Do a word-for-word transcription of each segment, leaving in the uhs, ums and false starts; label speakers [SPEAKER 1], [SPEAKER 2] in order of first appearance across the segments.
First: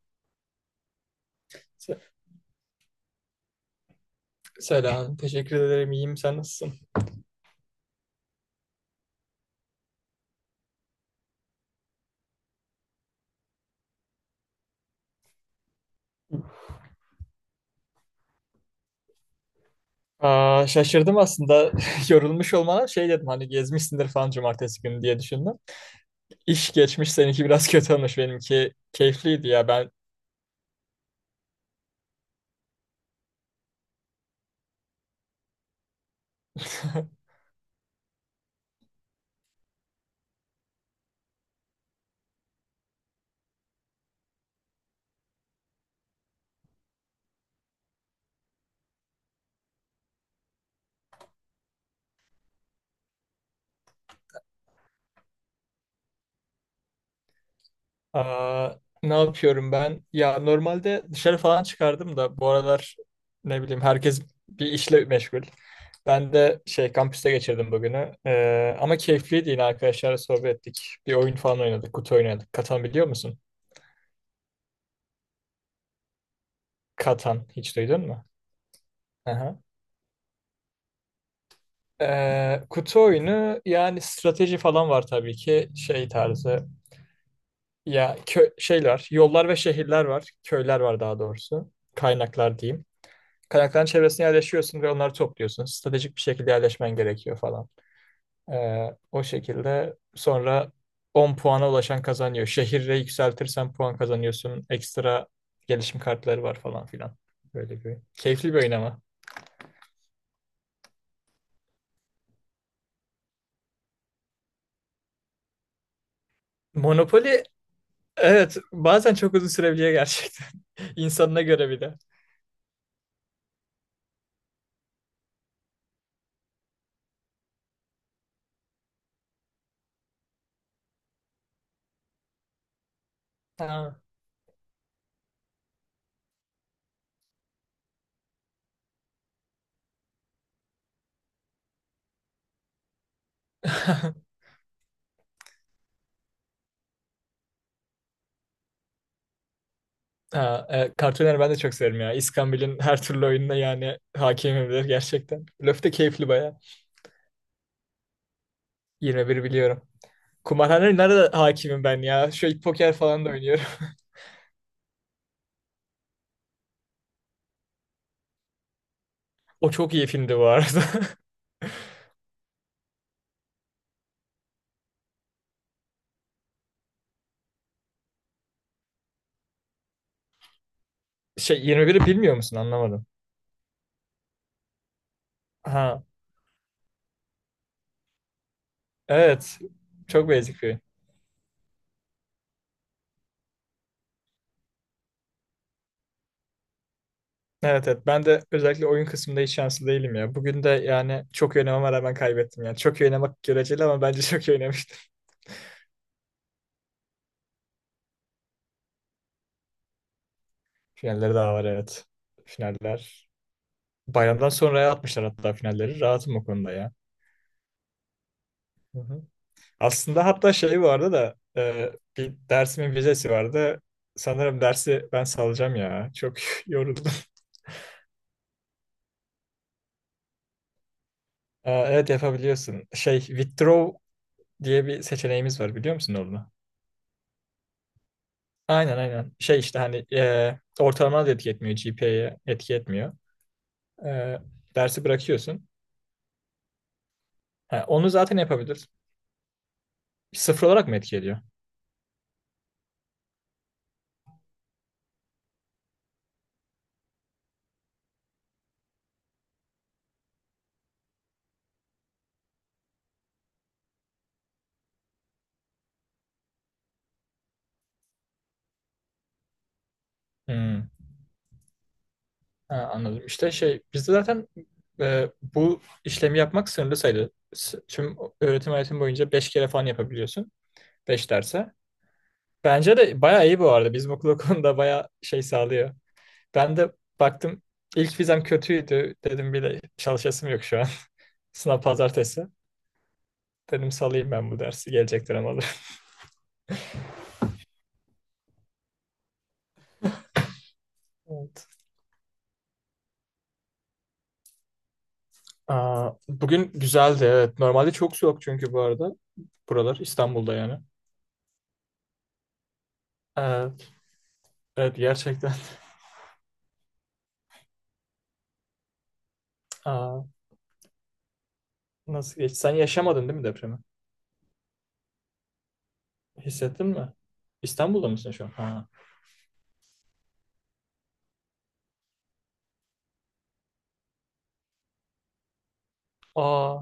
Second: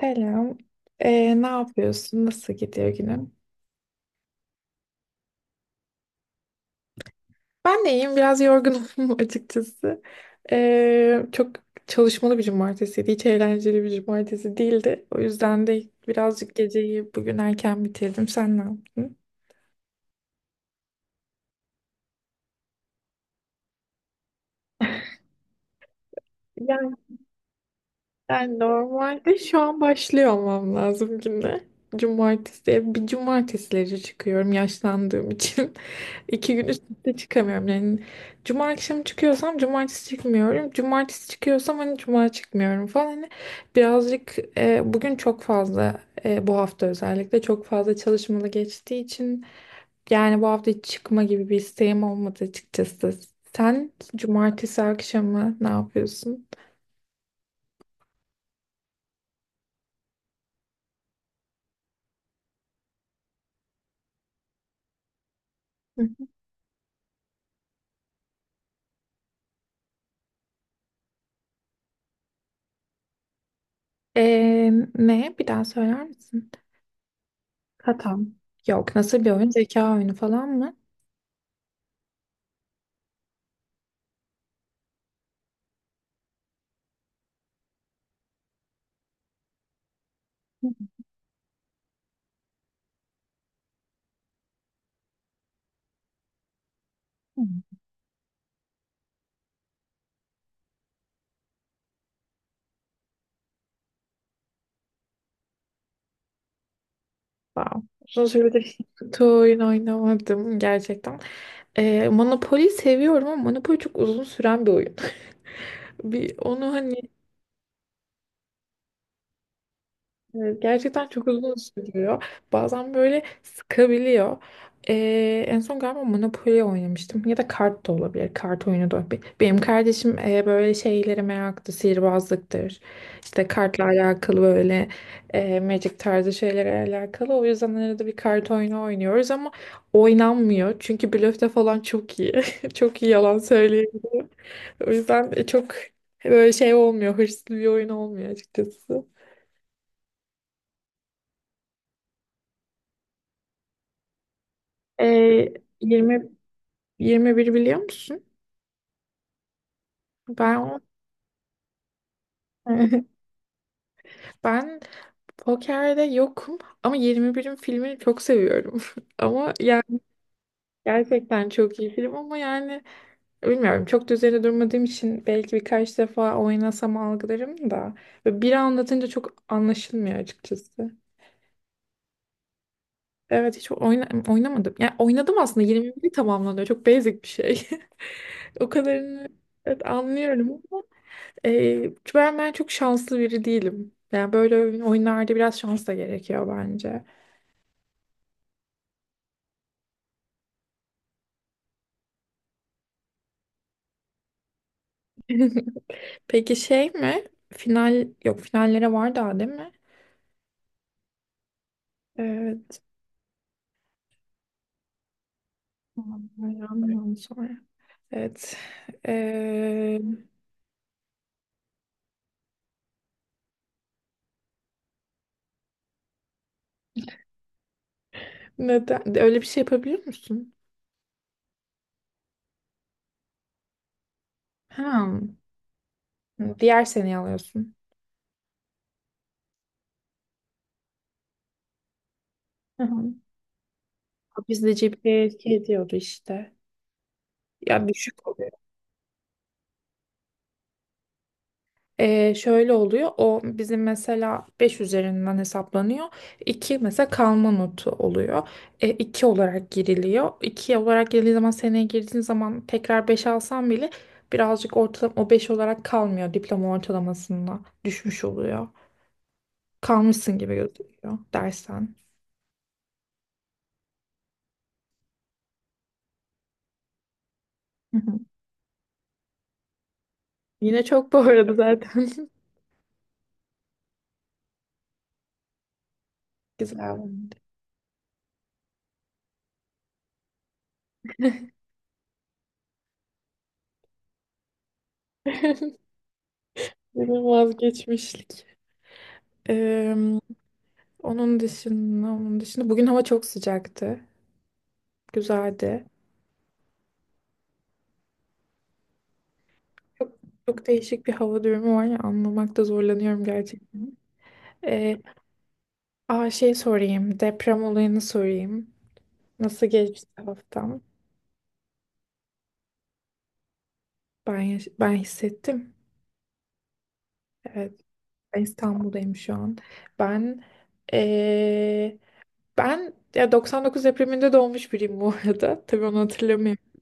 [SPEAKER 1] Selam. Ee, ne
[SPEAKER 2] Se-
[SPEAKER 1] yapıyorsun? Nasıl gidiyor günün?
[SPEAKER 2] Selam. Teşekkür ederim. İyiyim. Sen nasılsın?
[SPEAKER 1] Ben de iyiyim. Biraz yorgunum açıkçası. Ee, çok çalışmalı bir cumartesiydi. Hiç eğlenceli bir cumartesi değildi. O yüzden de birazcık geceyi bugün erken bitirdim. Sen ne yaptın?
[SPEAKER 2] Aa, şaşırdım aslında. Yorulmuş olmana şey dedim hani gezmişsindir falan cumartesi günü diye düşündüm. İş
[SPEAKER 1] Yani
[SPEAKER 2] geçmiş seninki biraz kötü olmuş.
[SPEAKER 1] ben
[SPEAKER 2] Benimki
[SPEAKER 1] normalde
[SPEAKER 2] keyifliydi
[SPEAKER 1] şu
[SPEAKER 2] ya
[SPEAKER 1] an
[SPEAKER 2] ben.
[SPEAKER 1] başlıyor olmam lazım güne. Cumartesi. Bir cumartesileri çıkıyorum yaşlandığım için. İki gün üst üste çıkamıyorum. Yani cuma akşamı çıkıyorsam cumartesi çıkmıyorum. Cumartesi çıkıyorsam hani cuma çıkmıyorum falan. Hani birazcık e, bugün çok fazla e, bu hafta özellikle çok fazla çalışmalı geçtiği için yani bu hafta hiç çıkma gibi bir isteğim olmadı açıkçası. Sen cumartesi akşamı ne yapıyorsun?
[SPEAKER 2] Aa, ne yapıyorum ben? Ya normalde dışarı falan çıkardım da bu aralar ne bileyim herkes bir işle meşgul.
[SPEAKER 1] Hı hı.
[SPEAKER 2] Ben de şey kampüste geçirdim bugünü. Ee, ama keyifliydi yine arkadaşlarla sohbet ettik. Bir oyun falan oynadık. Kutu oynadık. Katan biliyor musun?
[SPEAKER 1] E, ne? Bir daha söyler misin?
[SPEAKER 2] Katan hiç duydun mu?
[SPEAKER 1] Katan. Yok. Nasıl bir oyun?
[SPEAKER 2] Aha.
[SPEAKER 1] Zeka oyunu falan mı?
[SPEAKER 2] Ee, kutu oyunu yani strateji falan var tabii ki şey tarzı ya kö şeyler yollar ve şehirler var köyler var daha doğrusu kaynaklar diyeyim. Kaynakların çevresine yerleşiyorsun ve onları topluyorsun. Stratejik bir şekilde yerleşmen gerekiyor falan. Ee, o şekilde sonra on puana ulaşan kazanıyor. Şehirle yükseltirsen puan kazanıyorsun. Ekstra gelişim kartları var falan filan.
[SPEAKER 1] Wow.
[SPEAKER 2] Böyle bir
[SPEAKER 1] Uzun
[SPEAKER 2] keyifli bir
[SPEAKER 1] süredir
[SPEAKER 2] oyun
[SPEAKER 1] hiç
[SPEAKER 2] ama.
[SPEAKER 1] kutu oyun oynamadım gerçekten. Ee, Monopoly seviyorum ama Monopoly çok uzun süren bir oyun. Bir onu hani
[SPEAKER 2] Monopoly. Evet, bazen çok uzun sürebiliyor
[SPEAKER 1] e,
[SPEAKER 2] gerçekten.
[SPEAKER 1] gerçekten çok
[SPEAKER 2] İnsanına
[SPEAKER 1] uzun
[SPEAKER 2] göre bir de.
[SPEAKER 1] sürüyor. Bazen böyle sıkabiliyor. Ee, en son galiba Monopoly oynamıştım ya da kart da olabilir. Kart oyunu da olabilir. Benim kardeşim e, böyle şeylere meraklı, sihirbazlıktır. İşte kartla
[SPEAKER 2] Ha.
[SPEAKER 1] alakalı böyle e, Magic tarzı şeylere alakalı. O yüzden arada bir kart oyunu oynuyoruz ama oynanmıyor. Çünkü blöfte falan çok iyi. Çok iyi yalan söylüyor. O yüzden çok böyle şey olmuyor, hırslı bir oyun olmuyor açıkçası.
[SPEAKER 2] Ha, e, Cartoon ben de çok severim ya. İskambil'in her türlü oyununa yani hakimim de gerçekten.
[SPEAKER 1] Ee,
[SPEAKER 2] Blöf de keyifli
[SPEAKER 1] yirmi
[SPEAKER 2] baya.
[SPEAKER 1] yirmi bir biliyor musun?
[SPEAKER 2] Yirmi bir biliyorum.
[SPEAKER 1] Ben o-
[SPEAKER 2] Kumarhanenin nerede hakimim ben ya? Şu poker falan da oynuyorum.
[SPEAKER 1] ben pokerde yokum ama yirmi birin filmini çok seviyorum. Ama
[SPEAKER 2] O
[SPEAKER 1] yani
[SPEAKER 2] çok iyi filmdi bu arada.
[SPEAKER 1] gerçekten çok iyi film ama yani bilmiyorum çok da üzerine durmadığım için belki birkaç defa oynasam algılarım da böyle biri anlatınca çok anlaşılmıyor açıkçası.
[SPEAKER 2] Şey yirmi biri bilmiyor musun? Anlamadım.
[SPEAKER 1] Evet hiç oyna oynamadım. Yani oynadım aslında
[SPEAKER 2] Ha,
[SPEAKER 1] yirmi biri tamamlanıyor. Çok basic bir şey. O kadarını
[SPEAKER 2] evet.
[SPEAKER 1] evet,
[SPEAKER 2] Çok basic
[SPEAKER 1] anlıyorum
[SPEAKER 2] bir oyun.
[SPEAKER 1] ama e, ben, ben çok şanslı biri değilim. Yani böyle oyun- oyunlarda biraz şans da gerekiyor bence.
[SPEAKER 2] Evet, evet, ben de özellikle oyun kısmında hiç şanslı değilim ya. Bugün de yani çok iyi oynamama rağmen kaybettim yani. Çok iyi oynamak göreceli ama bence çok iyi oynamıştım.
[SPEAKER 1] Peki şey mi? Final yok finallere var daha değil mi?
[SPEAKER 2] Finalleri daha var evet.
[SPEAKER 1] Evet.
[SPEAKER 2] Finaller. Bayramdan sonraya atmışlar hatta finalleri.
[SPEAKER 1] Tamam,
[SPEAKER 2] Rahatım o konuda ya.
[SPEAKER 1] Bayramdan sonra. Evet.
[SPEAKER 2] Hı hı.
[SPEAKER 1] Ee,
[SPEAKER 2] Aslında hatta şey vardı da e, bir dersimin vizesi vardı. Sanırım dersi ben salacağım ya. Çok yoruldum.
[SPEAKER 1] neden? Öyle bir şey yapabiliyor musun?
[SPEAKER 2] Aa, evet yapabiliyorsun. Şey withdraw diye bir
[SPEAKER 1] Ha.
[SPEAKER 2] seçeneğimiz var biliyor musun onu?
[SPEAKER 1] Diğer seneyi alıyorsun.
[SPEAKER 2] Aynen, aynen. Şey işte hani e, ortalama da etki etmiyor. G P A'ye etki
[SPEAKER 1] Hı hı.
[SPEAKER 2] etmiyor. E,
[SPEAKER 1] Bizde
[SPEAKER 2] dersi
[SPEAKER 1] G P A etki
[SPEAKER 2] bırakıyorsun.
[SPEAKER 1] ediyordu işte.
[SPEAKER 2] Ha,
[SPEAKER 1] Ya
[SPEAKER 2] onu
[SPEAKER 1] düşük
[SPEAKER 2] zaten
[SPEAKER 1] oluyor.
[SPEAKER 2] yapabilir. Sıfır olarak mı etki ediyor?
[SPEAKER 1] Ee, şöyle oluyor. O bizim mesela beş üzerinden hesaplanıyor. İki mesela kalma notu oluyor. E, iki olarak giriliyor. İki olarak girildiği zaman seneye girdiğin zaman tekrar beş alsan bile birazcık ortalama o beş olarak kalmıyor. Diploma ortalamasında düşmüş oluyor. Kalmışsın gibi
[SPEAKER 2] Hmm.
[SPEAKER 1] gözüküyor dersen.
[SPEAKER 2] Ha, anladım. İşte şey bizde zaten e, bu işlemi yapmak sınırlı sayılı. S-
[SPEAKER 1] Hı
[SPEAKER 2] Tüm
[SPEAKER 1] hı.
[SPEAKER 2] öğretim hayatım boyunca beş kere falan yapabiliyorsun.
[SPEAKER 1] Yine çok bu
[SPEAKER 2] beş
[SPEAKER 1] arada
[SPEAKER 2] derse.
[SPEAKER 1] zaten.
[SPEAKER 2] Bence de bayağı iyi bu arada. Bizim okul o konuda bayağı şey sağlıyor. Ben
[SPEAKER 1] Güzel.
[SPEAKER 2] de
[SPEAKER 1] Oldu.
[SPEAKER 2] baktım ilk vizem kötüydü. Dedim bile çalışasım yok şu an. Sınav pazartesi. Dedim salayım ben bu dersi. Gelecek dönem alır.
[SPEAKER 1] Yine vazgeçmişlik. Ee, onun
[SPEAKER 2] Evet.
[SPEAKER 1] dışında, onun dışında bugün hava çok sıcaktı. Güzeldi.
[SPEAKER 2] Aa, bugün güzeldi evet. Normalde çok soğuk çünkü bu arada. Buralar
[SPEAKER 1] Çok,
[SPEAKER 2] İstanbul'da
[SPEAKER 1] çok
[SPEAKER 2] yani.
[SPEAKER 1] değişik bir hava durumu var ya anlamakta zorlanıyorum
[SPEAKER 2] Evet,
[SPEAKER 1] gerçekten.
[SPEAKER 2] evet,
[SPEAKER 1] Ee,
[SPEAKER 2] gerçekten.
[SPEAKER 1] aa şey sorayım. Deprem olayını sorayım. Nasıl geçti
[SPEAKER 2] Aa,
[SPEAKER 1] haftam?
[SPEAKER 2] nasıl geç? Sen yaşamadın değil mi depremi?
[SPEAKER 1] Ben yaş- ben hissettim.
[SPEAKER 2] Hissettin mi?
[SPEAKER 1] Evet.
[SPEAKER 2] İstanbul'da mısın
[SPEAKER 1] Ben
[SPEAKER 2] şu an? Ha.
[SPEAKER 1] İstanbul'dayım şu an. Ben ee, ben ya doksan dokuz depreminde doğmuş biriyim bu arada. Tabii onu hatırlamıyorum.
[SPEAKER 2] Aa.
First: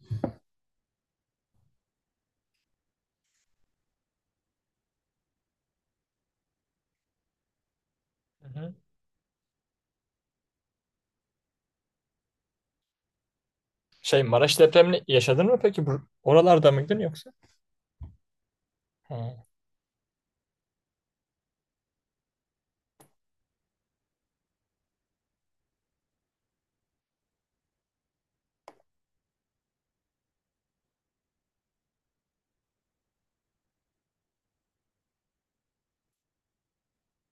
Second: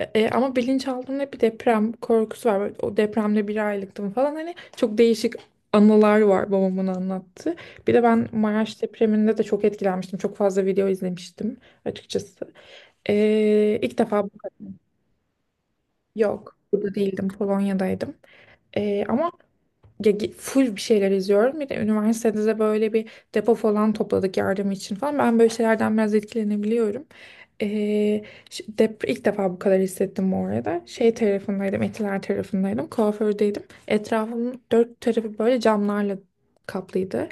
[SPEAKER 1] E, e, ama bilinçaltımda hep bir deprem korkusu var. Böyle o depremde bir aylıktım falan. Hani çok değişik anılar var babamın anlattığı. Bir de ben
[SPEAKER 2] Hı hı.
[SPEAKER 1] Maraş depreminde de çok etkilenmiştim. Çok fazla video izlemiştim açıkçası. E, ilk defa
[SPEAKER 2] Şey
[SPEAKER 1] bu
[SPEAKER 2] Maraş
[SPEAKER 1] kadar.
[SPEAKER 2] depremini yaşadın mı peki? Bur-
[SPEAKER 1] Yok.
[SPEAKER 2] Oralarda
[SPEAKER 1] Burada
[SPEAKER 2] mıydın
[SPEAKER 1] değildim.
[SPEAKER 2] yoksa?
[SPEAKER 1] Polonya'daydım. E, ama
[SPEAKER 2] Ha,
[SPEAKER 1] ya ge- full bir şeyler izliyorum. Bir de üniversitede de böyle bir depo falan topladık yardım için falan. Ben böyle şeylerden biraz etkilenebiliyorum. Ee, ş- dep- ilk defa bu kadar hissettim bu arada. Şey tarafındaydım, Etiler tarafındaydım, kuafördeydim. Etrafımın dört tarafı böyle camlarla kaplıydı.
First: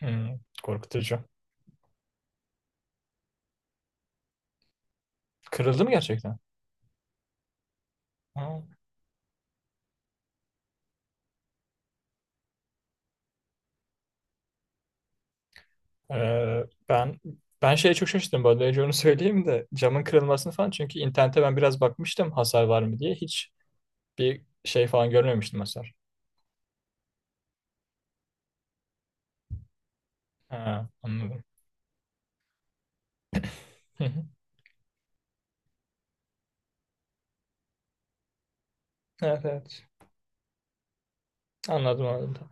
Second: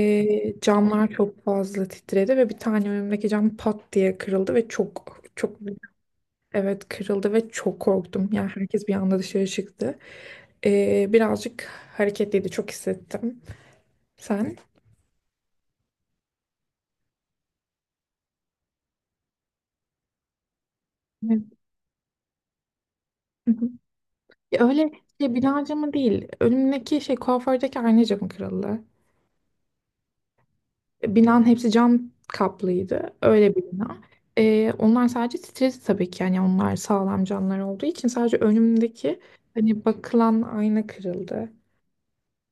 [SPEAKER 2] hmm,
[SPEAKER 1] camlar
[SPEAKER 2] korkutucu.
[SPEAKER 1] çok fazla titredi ve bir tane önümdeki cam pat diye kırıldı ve çok çok
[SPEAKER 2] Kırıldı mı gerçekten?
[SPEAKER 1] evet kırıldı ve çok korktum. Yani
[SPEAKER 2] Ha.
[SPEAKER 1] herkes bir anda dışarı çıktı. Ee, birazcık hareketliydi. Çok hissettim. Sen?
[SPEAKER 2] Ee, ben ben şeye çok şaşırdım bu arada. Önce onu söyleyeyim de camın kırılmasını falan. Çünkü internete
[SPEAKER 1] Evet.
[SPEAKER 2] ben biraz bakmıştım hasar var mı diye. Hiç
[SPEAKER 1] Hı hı.
[SPEAKER 2] bir
[SPEAKER 1] Ya
[SPEAKER 2] şey
[SPEAKER 1] öyle
[SPEAKER 2] falan
[SPEAKER 1] şey
[SPEAKER 2] görmemiştim
[SPEAKER 1] bina camı
[SPEAKER 2] hasar.
[SPEAKER 1] değil. Önümdeki şey kuafördeki ayna camı kırıldı.
[SPEAKER 2] Ha,
[SPEAKER 1] E,
[SPEAKER 2] anladım.
[SPEAKER 1] Binanın hepsi cam kaplıydı. Öyle bir bina.
[SPEAKER 2] Hı hı.
[SPEAKER 1] Ee, onlar sadece titredi tabii ki. Yani onlar sağlam camlar olduğu için sadece önümdeki
[SPEAKER 2] Evet,
[SPEAKER 1] hani
[SPEAKER 2] evet.
[SPEAKER 1] bakılan ayna kırıldı.
[SPEAKER 2] Anladım, anladım.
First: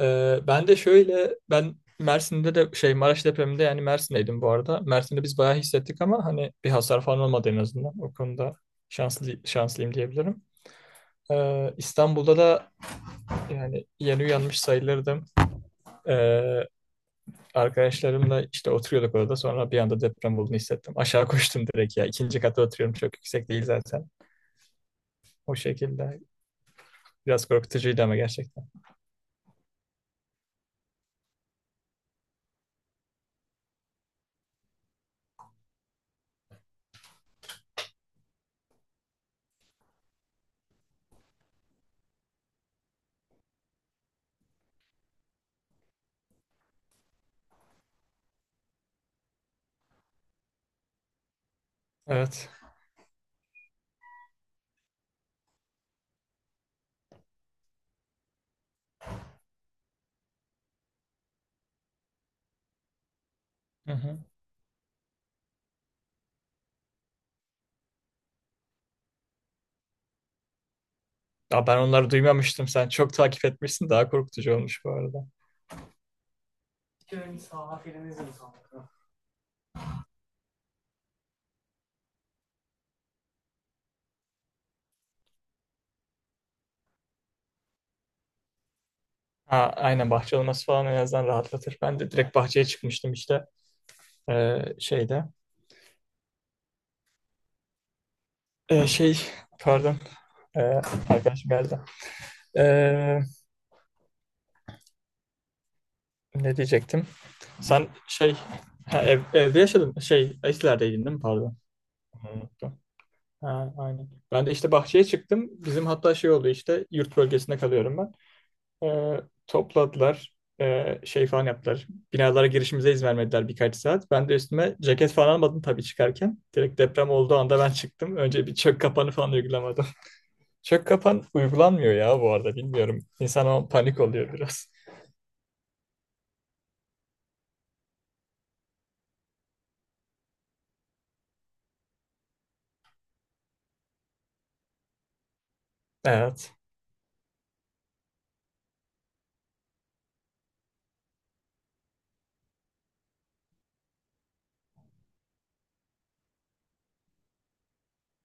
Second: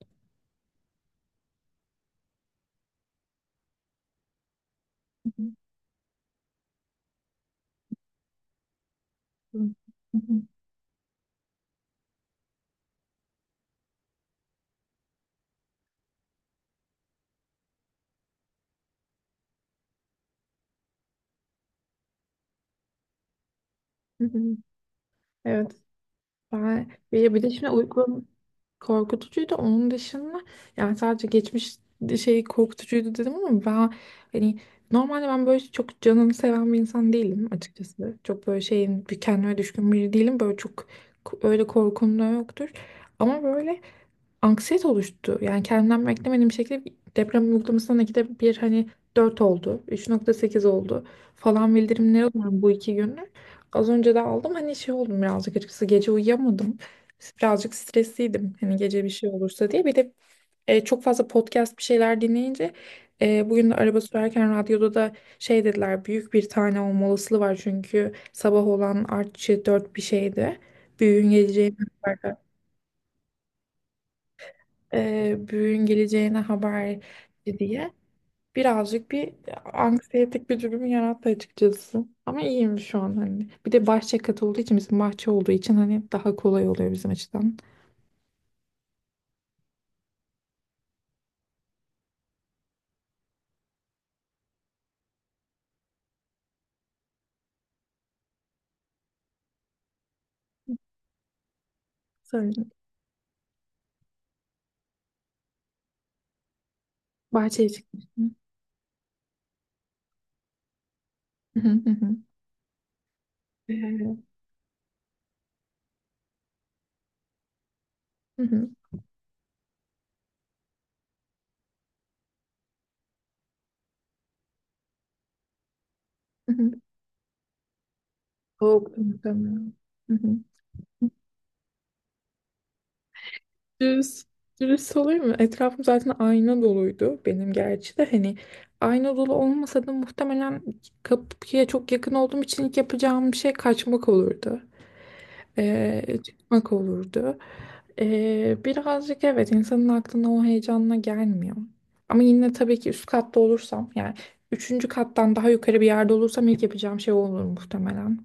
[SPEAKER 2] Ee, ben de şöyle ben Mersin'de de şey Maraş depreminde yani Mersin'deydim bu arada. Mersin'de biz bayağı hissettik ama hani bir hasar falan olmadı en azından. O konuda şanslı
[SPEAKER 1] Hı
[SPEAKER 2] şanslıyım
[SPEAKER 1] hı.
[SPEAKER 2] diyebilirim. Ee, İstanbul'da da yani yeni uyanmış sayılırdım. Ee, arkadaşlarımla işte oturuyorduk orada sonra bir anda deprem olduğunu hissettim. Aşağı koştum direkt ya. İkinci kata oturuyorum çok yüksek değil zaten.
[SPEAKER 1] Hı hı.
[SPEAKER 2] O
[SPEAKER 1] Evet
[SPEAKER 2] şekilde
[SPEAKER 1] ben bir, bir
[SPEAKER 2] biraz
[SPEAKER 1] de şimdi
[SPEAKER 2] korkutucuydu ama
[SPEAKER 1] uyku
[SPEAKER 2] gerçekten.
[SPEAKER 1] korkutucuydu onun dışında yani sadece geçmiş şey korkutucuydu dedim ama ben hani normalde ben böyle çok canını seven bir insan değilim açıkçası çok böyle şeyin bir kendime düşkün biri değilim böyle çok k- öyle korkum da yoktur ama böyle anksiyete oluştu. Yani kendimden beklemediğim bir şekilde deprem uygulamasından ikide bir hani dört oldu, üç nokta sekiz oldu falan bildirimleri
[SPEAKER 2] Evet.
[SPEAKER 1] alıyorum bu iki gündür. Az önce de aldım hani şey oldum birazcık açıkçası gece uyuyamadım. Birazcık stresliydim hani gece bir şey olursa diye. Bir de e, çok fazla podcast bir şeyler dinleyince e, bugün de
[SPEAKER 2] Hı
[SPEAKER 1] araba
[SPEAKER 2] hı.
[SPEAKER 1] sürerken radyoda da şey dediler büyük bir tane olma olasılığı var çünkü sabah olan artçı dört bir şeydi. Büyüğün
[SPEAKER 2] Ya
[SPEAKER 1] geleceği
[SPEAKER 2] ben onları duymamıştım. Sen çok takip etmişsin. Daha korkutucu olmuş bu arada.
[SPEAKER 1] e, büyüğün geleceğine haber diye birazcık bir anksiyetik bir durum yarattı açıkçası. Ama iyiyim şu an hani. Bir de bahçe katı olduğu için bizim bahçe olduğu için hani daha kolay oluyor bizim açıdan.
[SPEAKER 2] Ha, aynen bahçe olması falan en azından rahatlatır. Ben de direkt bahçeye çıkmıştım işte. Ee, şeyde. Ee, şey, pardon. Ee, arkadaşım geldi.
[SPEAKER 1] Sonra
[SPEAKER 2] Ee, ne diyecektim?
[SPEAKER 1] bahçeye
[SPEAKER 2] Sen şey
[SPEAKER 1] çıkmıştım.
[SPEAKER 2] ha, ev- evde yaşadın şey Eskilerdeydim değil mi? Pardon.
[SPEAKER 1] Hı hı hı.
[SPEAKER 2] Onu unuttum. Ha, aynen. Ben de işte bahçeye çıktım. Bizim hatta şey oldu işte yurt bölgesinde kalıyorum ben.
[SPEAKER 1] Hı hı.
[SPEAKER 2] Ee, topladılar. Ee, şey falan yaptılar. Binalara girişimize izin vermediler birkaç saat. Ben de üstüme ceket falan almadım tabii çıkarken.
[SPEAKER 1] Hı hı.
[SPEAKER 2] Direkt deprem olduğu anda ben çıktım. Önce bir çök
[SPEAKER 1] Soğuk
[SPEAKER 2] kapanı falan
[SPEAKER 1] muhtemelen.
[SPEAKER 2] uygulamadım. Çök kapan uygulanmıyor ya bu arada bilmiyorum. İnsan o an panik
[SPEAKER 1] Dürüst,
[SPEAKER 2] oluyor biraz.
[SPEAKER 1] dürüst olayım mı? Etrafım zaten ayna doluydu benim gerçi de hani ayna dolu olmasa da muhtemelen kapıya çok yakın olduğum için ilk yapacağım şey kaçmak olurdu. Ee,
[SPEAKER 2] Evet.
[SPEAKER 1] çıkmak olurdu. Ee, birazcık evet insanın aklına o heyecanla gelmiyor. Ama yine tabii ki üst katta olursam yani üçüncü kattan daha yukarı bir yerde olursam ilk yapacağım şey olur muhtemelen.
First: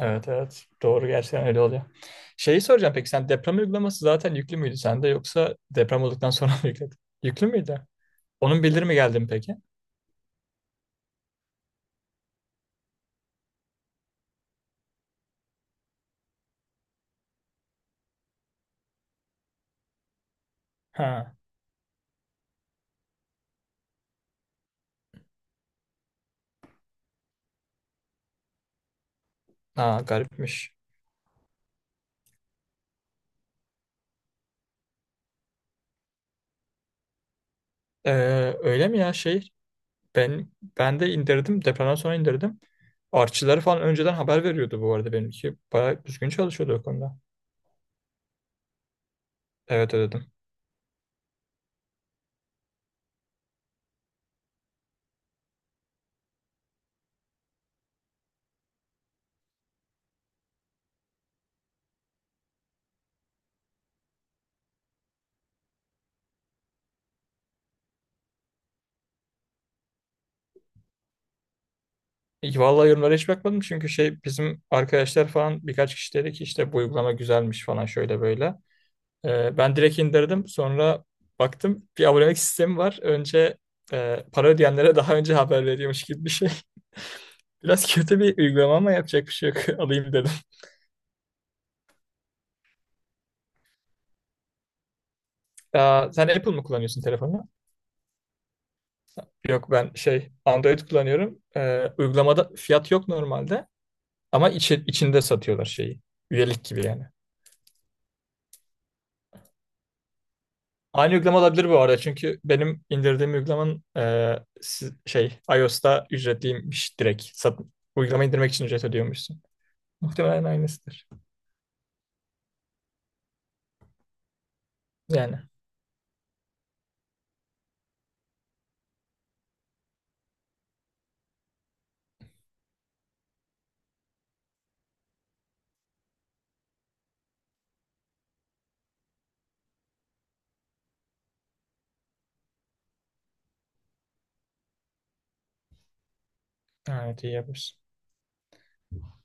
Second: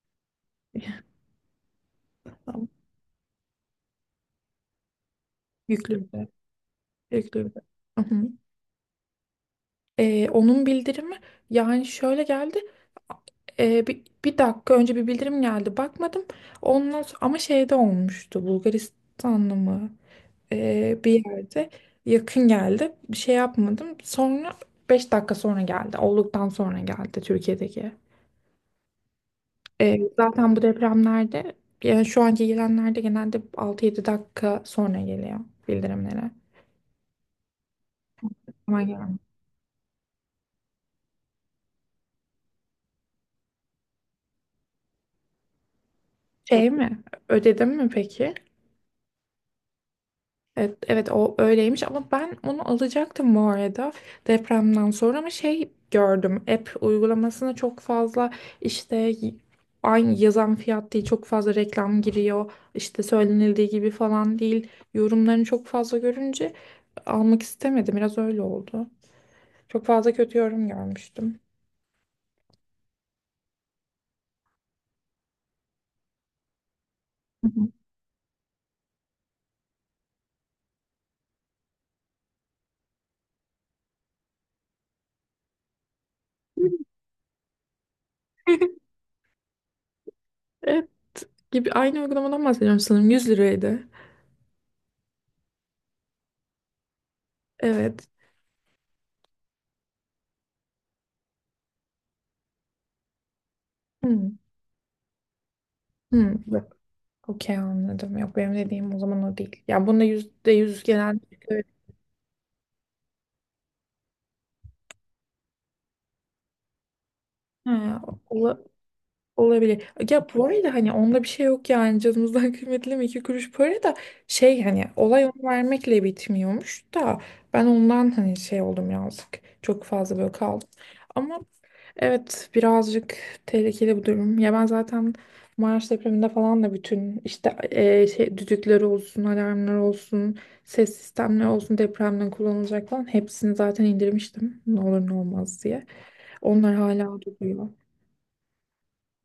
[SPEAKER 2] Evet, evet. Doğru gerçekten öyle oluyor. Şeyi soracağım peki sen deprem uygulaması zaten yüklü müydü sende yoksa
[SPEAKER 1] Yüklü
[SPEAKER 2] deprem
[SPEAKER 1] bir de.
[SPEAKER 2] olduktan sonra mı yükledin?
[SPEAKER 1] Yüklü
[SPEAKER 2] Yüklü
[SPEAKER 1] bir de.
[SPEAKER 2] müydü? Onun bildirimi geldi mi peki?
[SPEAKER 1] Ee, onun bildirimi yani şöyle geldi. Ee, bir, bir dakika önce bir bildirim geldi. Bakmadım. Ondan sonra, ama şeyde olmuştu. Bulgaristan'da mı? Ee, bir
[SPEAKER 2] Ha.
[SPEAKER 1] yerde yakın geldi. Bir şey yapmadım. Sonra beş dakika sonra geldi. Olduktan sonra geldi Türkiye'deki. Ee,
[SPEAKER 2] Ha
[SPEAKER 1] zaten bu
[SPEAKER 2] garipmiş.
[SPEAKER 1] depremlerde yani şu anki gelenlerde genelde altı yedi dakika sonra geliyor bildirimlere.
[SPEAKER 2] Ee,
[SPEAKER 1] Ama
[SPEAKER 2] öyle mi ya
[SPEAKER 1] yani
[SPEAKER 2] şey? Ben ben de indirdim. Depremden sonra indirdim. Artçıları falan önceden haber veriyordu bu arada benimki. Bayağı düzgün
[SPEAKER 1] şey
[SPEAKER 2] çalışıyordu o
[SPEAKER 1] mi?
[SPEAKER 2] konuda.
[SPEAKER 1] Ödedim mi peki?
[SPEAKER 2] Evet ödedim.
[SPEAKER 1] Evet, evet o öyleymiş ama ben onu alacaktım bu arada depremden sonra ama şey gördüm app uygulamasına çok fazla işte y- aynı yazan fiyat değil çok fazla reklam giriyor işte söylenildiği gibi falan değil yorumlarını çok fazla görünce almak istemedim biraz öyle oldu. Çok fazla kötü yorum görmüştüm.
[SPEAKER 2] İyi, vallahi yorumlara hiç bakmadım çünkü şey bizim arkadaşlar falan birkaç kişi dedi ki işte bu uygulama
[SPEAKER 1] Hı
[SPEAKER 2] güzelmiş
[SPEAKER 1] hı.
[SPEAKER 2] falan şöyle böyle. Ee, ben direkt indirdim. Sonra baktım bir abonelik sistemi var. Önce e, para ödeyenlere daha önce haber veriyormuş gibi bir şey. Biraz kötü bir uygulama ama yapacak bir şey yok. Alayım dedim.
[SPEAKER 1] Evet gibi aynı uygulamadan bahsediyorum sanırım yüz liraydı.
[SPEAKER 2] Aa, sen Apple mı kullanıyorsun telefonu?
[SPEAKER 1] Evet.
[SPEAKER 2] Yok ben şey Android kullanıyorum. Ee, uygulamada fiyat yok normalde
[SPEAKER 1] Hmm.
[SPEAKER 2] ama içi- içinde satıyorlar şeyi.
[SPEAKER 1] Hmm.
[SPEAKER 2] Üyelik gibi yani.
[SPEAKER 1] Okey anladım. Yok benim dediğim o zaman o değil. Ya bunda yüzde yüz
[SPEAKER 2] Aynı
[SPEAKER 1] genel
[SPEAKER 2] uygulama olabilir bu arada çünkü benim indirdiğim uygulamanın e, si- şey iOS'ta ücretliymiş direkt. Sat,
[SPEAKER 1] ha,
[SPEAKER 2] uygulama indirmek
[SPEAKER 1] ola-
[SPEAKER 2] için ücret ödüyormuşsun.
[SPEAKER 1] olabilir. Ya bu
[SPEAKER 2] Muhtemelen
[SPEAKER 1] arada hani
[SPEAKER 2] aynısıdır.
[SPEAKER 1] onda bir şey yok yani canımızdan kıymetli mi iki kuruş para da şey hani olay
[SPEAKER 2] Yani
[SPEAKER 1] onu vermekle bitmiyormuş da ben ondan hani şey oldum yazık. Çok fazla böyle kaldım. Ama. Evet, birazcık tehlikeli bu durum. Ya ben zaten Maraş depreminde falan da bütün işte e, şey, düdükleri olsun, alarmlar olsun, ses sistemleri olsun depremden kullanılacak falan hepsini zaten indirmiştim. Ne olur ne olmaz diye. Onlar hala
[SPEAKER 2] evet iyi
[SPEAKER 1] duruyor.
[SPEAKER 2] yapmışsın.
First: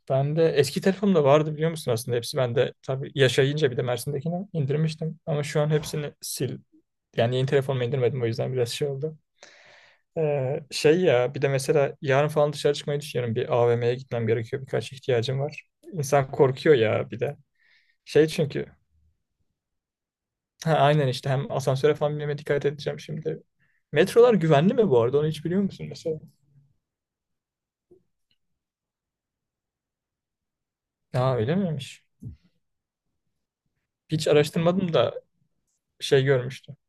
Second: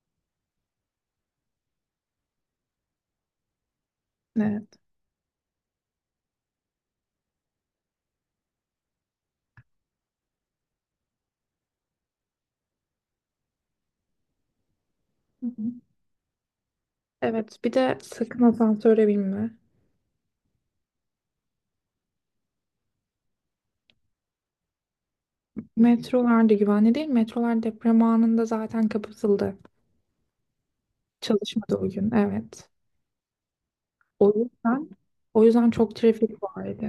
[SPEAKER 2] Ben de eski telefonumda vardı biliyor musun aslında hepsi. Ben de tabii yaşayınca bir de Mersin'dekini
[SPEAKER 1] Evet.
[SPEAKER 2] indirmiştim. Ama şu an hepsini sil. Yani yeni telefonuma indirmedim o yüzden biraz şey oldu. Ee, şey ya bir de mesela yarın falan dışarı çıkmayı düşünüyorum. Bir A V M'ye gitmem gerekiyor. Birkaç ihtiyacım
[SPEAKER 1] Hı hı.
[SPEAKER 2] var. İnsan korkuyor ya bir de.
[SPEAKER 1] Evet, bir de
[SPEAKER 2] Şey
[SPEAKER 1] sakın
[SPEAKER 2] çünkü
[SPEAKER 1] asansöre binme.
[SPEAKER 2] ha, aynen işte hem asansöre falan binmeme dikkat edeceğim şimdi. Metrolar güvenli mi bu arada? Onu hiç biliyor musun mesela?
[SPEAKER 1] Metrolar da güvenli değil. Metrolar deprem anında zaten kapatıldı.
[SPEAKER 2] Aa, öyle
[SPEAKER 1] Çalışmadı o
[SPEAKER 2] miymiş?
[SPEAKER 1] gün. Evet.
[SPEAKER 2] Hiç
[SPEAKER 1] O yüzden
[SPEAKER 2] araştırmadım da
[SPEAKER 1] o yüzden çok
[SPEAKER 2] şey
[SPEAKER 1] trafik
[SPEAKER 2] görmüştüm.
[SPEAKER 1] vardı.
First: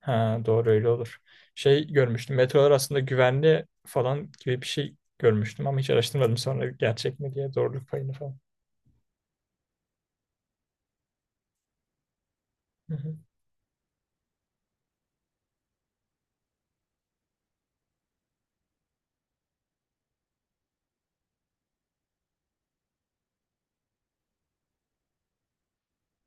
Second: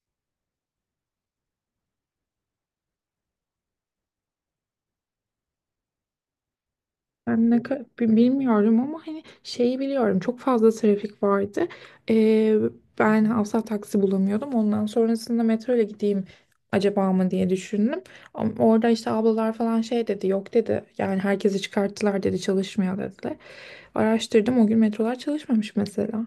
[SPEAKER 2] Ha, doğru öyle olur. Şey görmüştüm. Metrolar aslında güvenli falan gibi bir şey görmüştüm ama hiç araştırmadım sonra gerçek mi
[SPEAKER 1] Ben
[SPEAKER 2] diye
[SPEAKER 1] ne ka-
[SPEAKER 2] doğruluk payını
[SPEAKER 1] bi-
[SPEAKER 2] falan.
[SPEAKER 1] bilmiyorum ama hani şeyi biliyorum çok fazla trafik vardı. Ee,
[SPEAKER 2] Hı hı.
[SPEAKER 1] ben asla taksi bulamıyordum. Ondan sonrasında metro ile gideyim acaba mı diye düşündüm. Ama orada işte ablalar falan şey dedi yok dedi. Yani herkesi çıkarttılar dedi çalışmıyor dediler. Araştırdım o gün metrolar çalışmamış mesela.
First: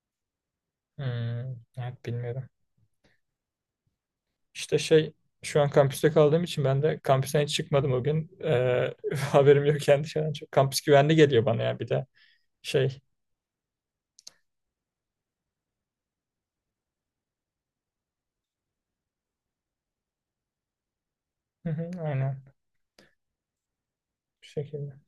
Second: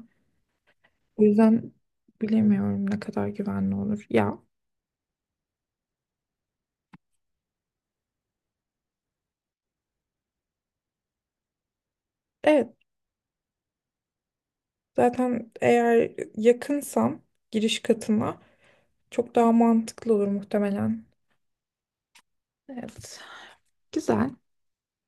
[SPEAKER 1] O
[SPEAKER 2] Hmm,
[SPEAKER 1] yüzden
[SPEAKER 2] evet bilmiyorum.
[SPEAKER 1] bilemiyorum ne kadar güvenli olur. Ya
[SPEAKER 2] İşte şey şu an kampüste kaldığım için ben de kampüsten hiç çıkmadım o gün. Ee, haberim yok kendi dışarıdan çok. Kampüs güvenli geliyor bana ya bir de
[SPEAKER 1] evet
[SPEAKER 2] şey.
[SPEAKER 1] zaten eğer yakınsam giriş katına çok daha mantıklı olur muhtemelen.
[SPEAKER 2] Hı hı, aynen
[SPEAKER 1] Evet. Güzel.
[SPEAKER 2] bu şekilde.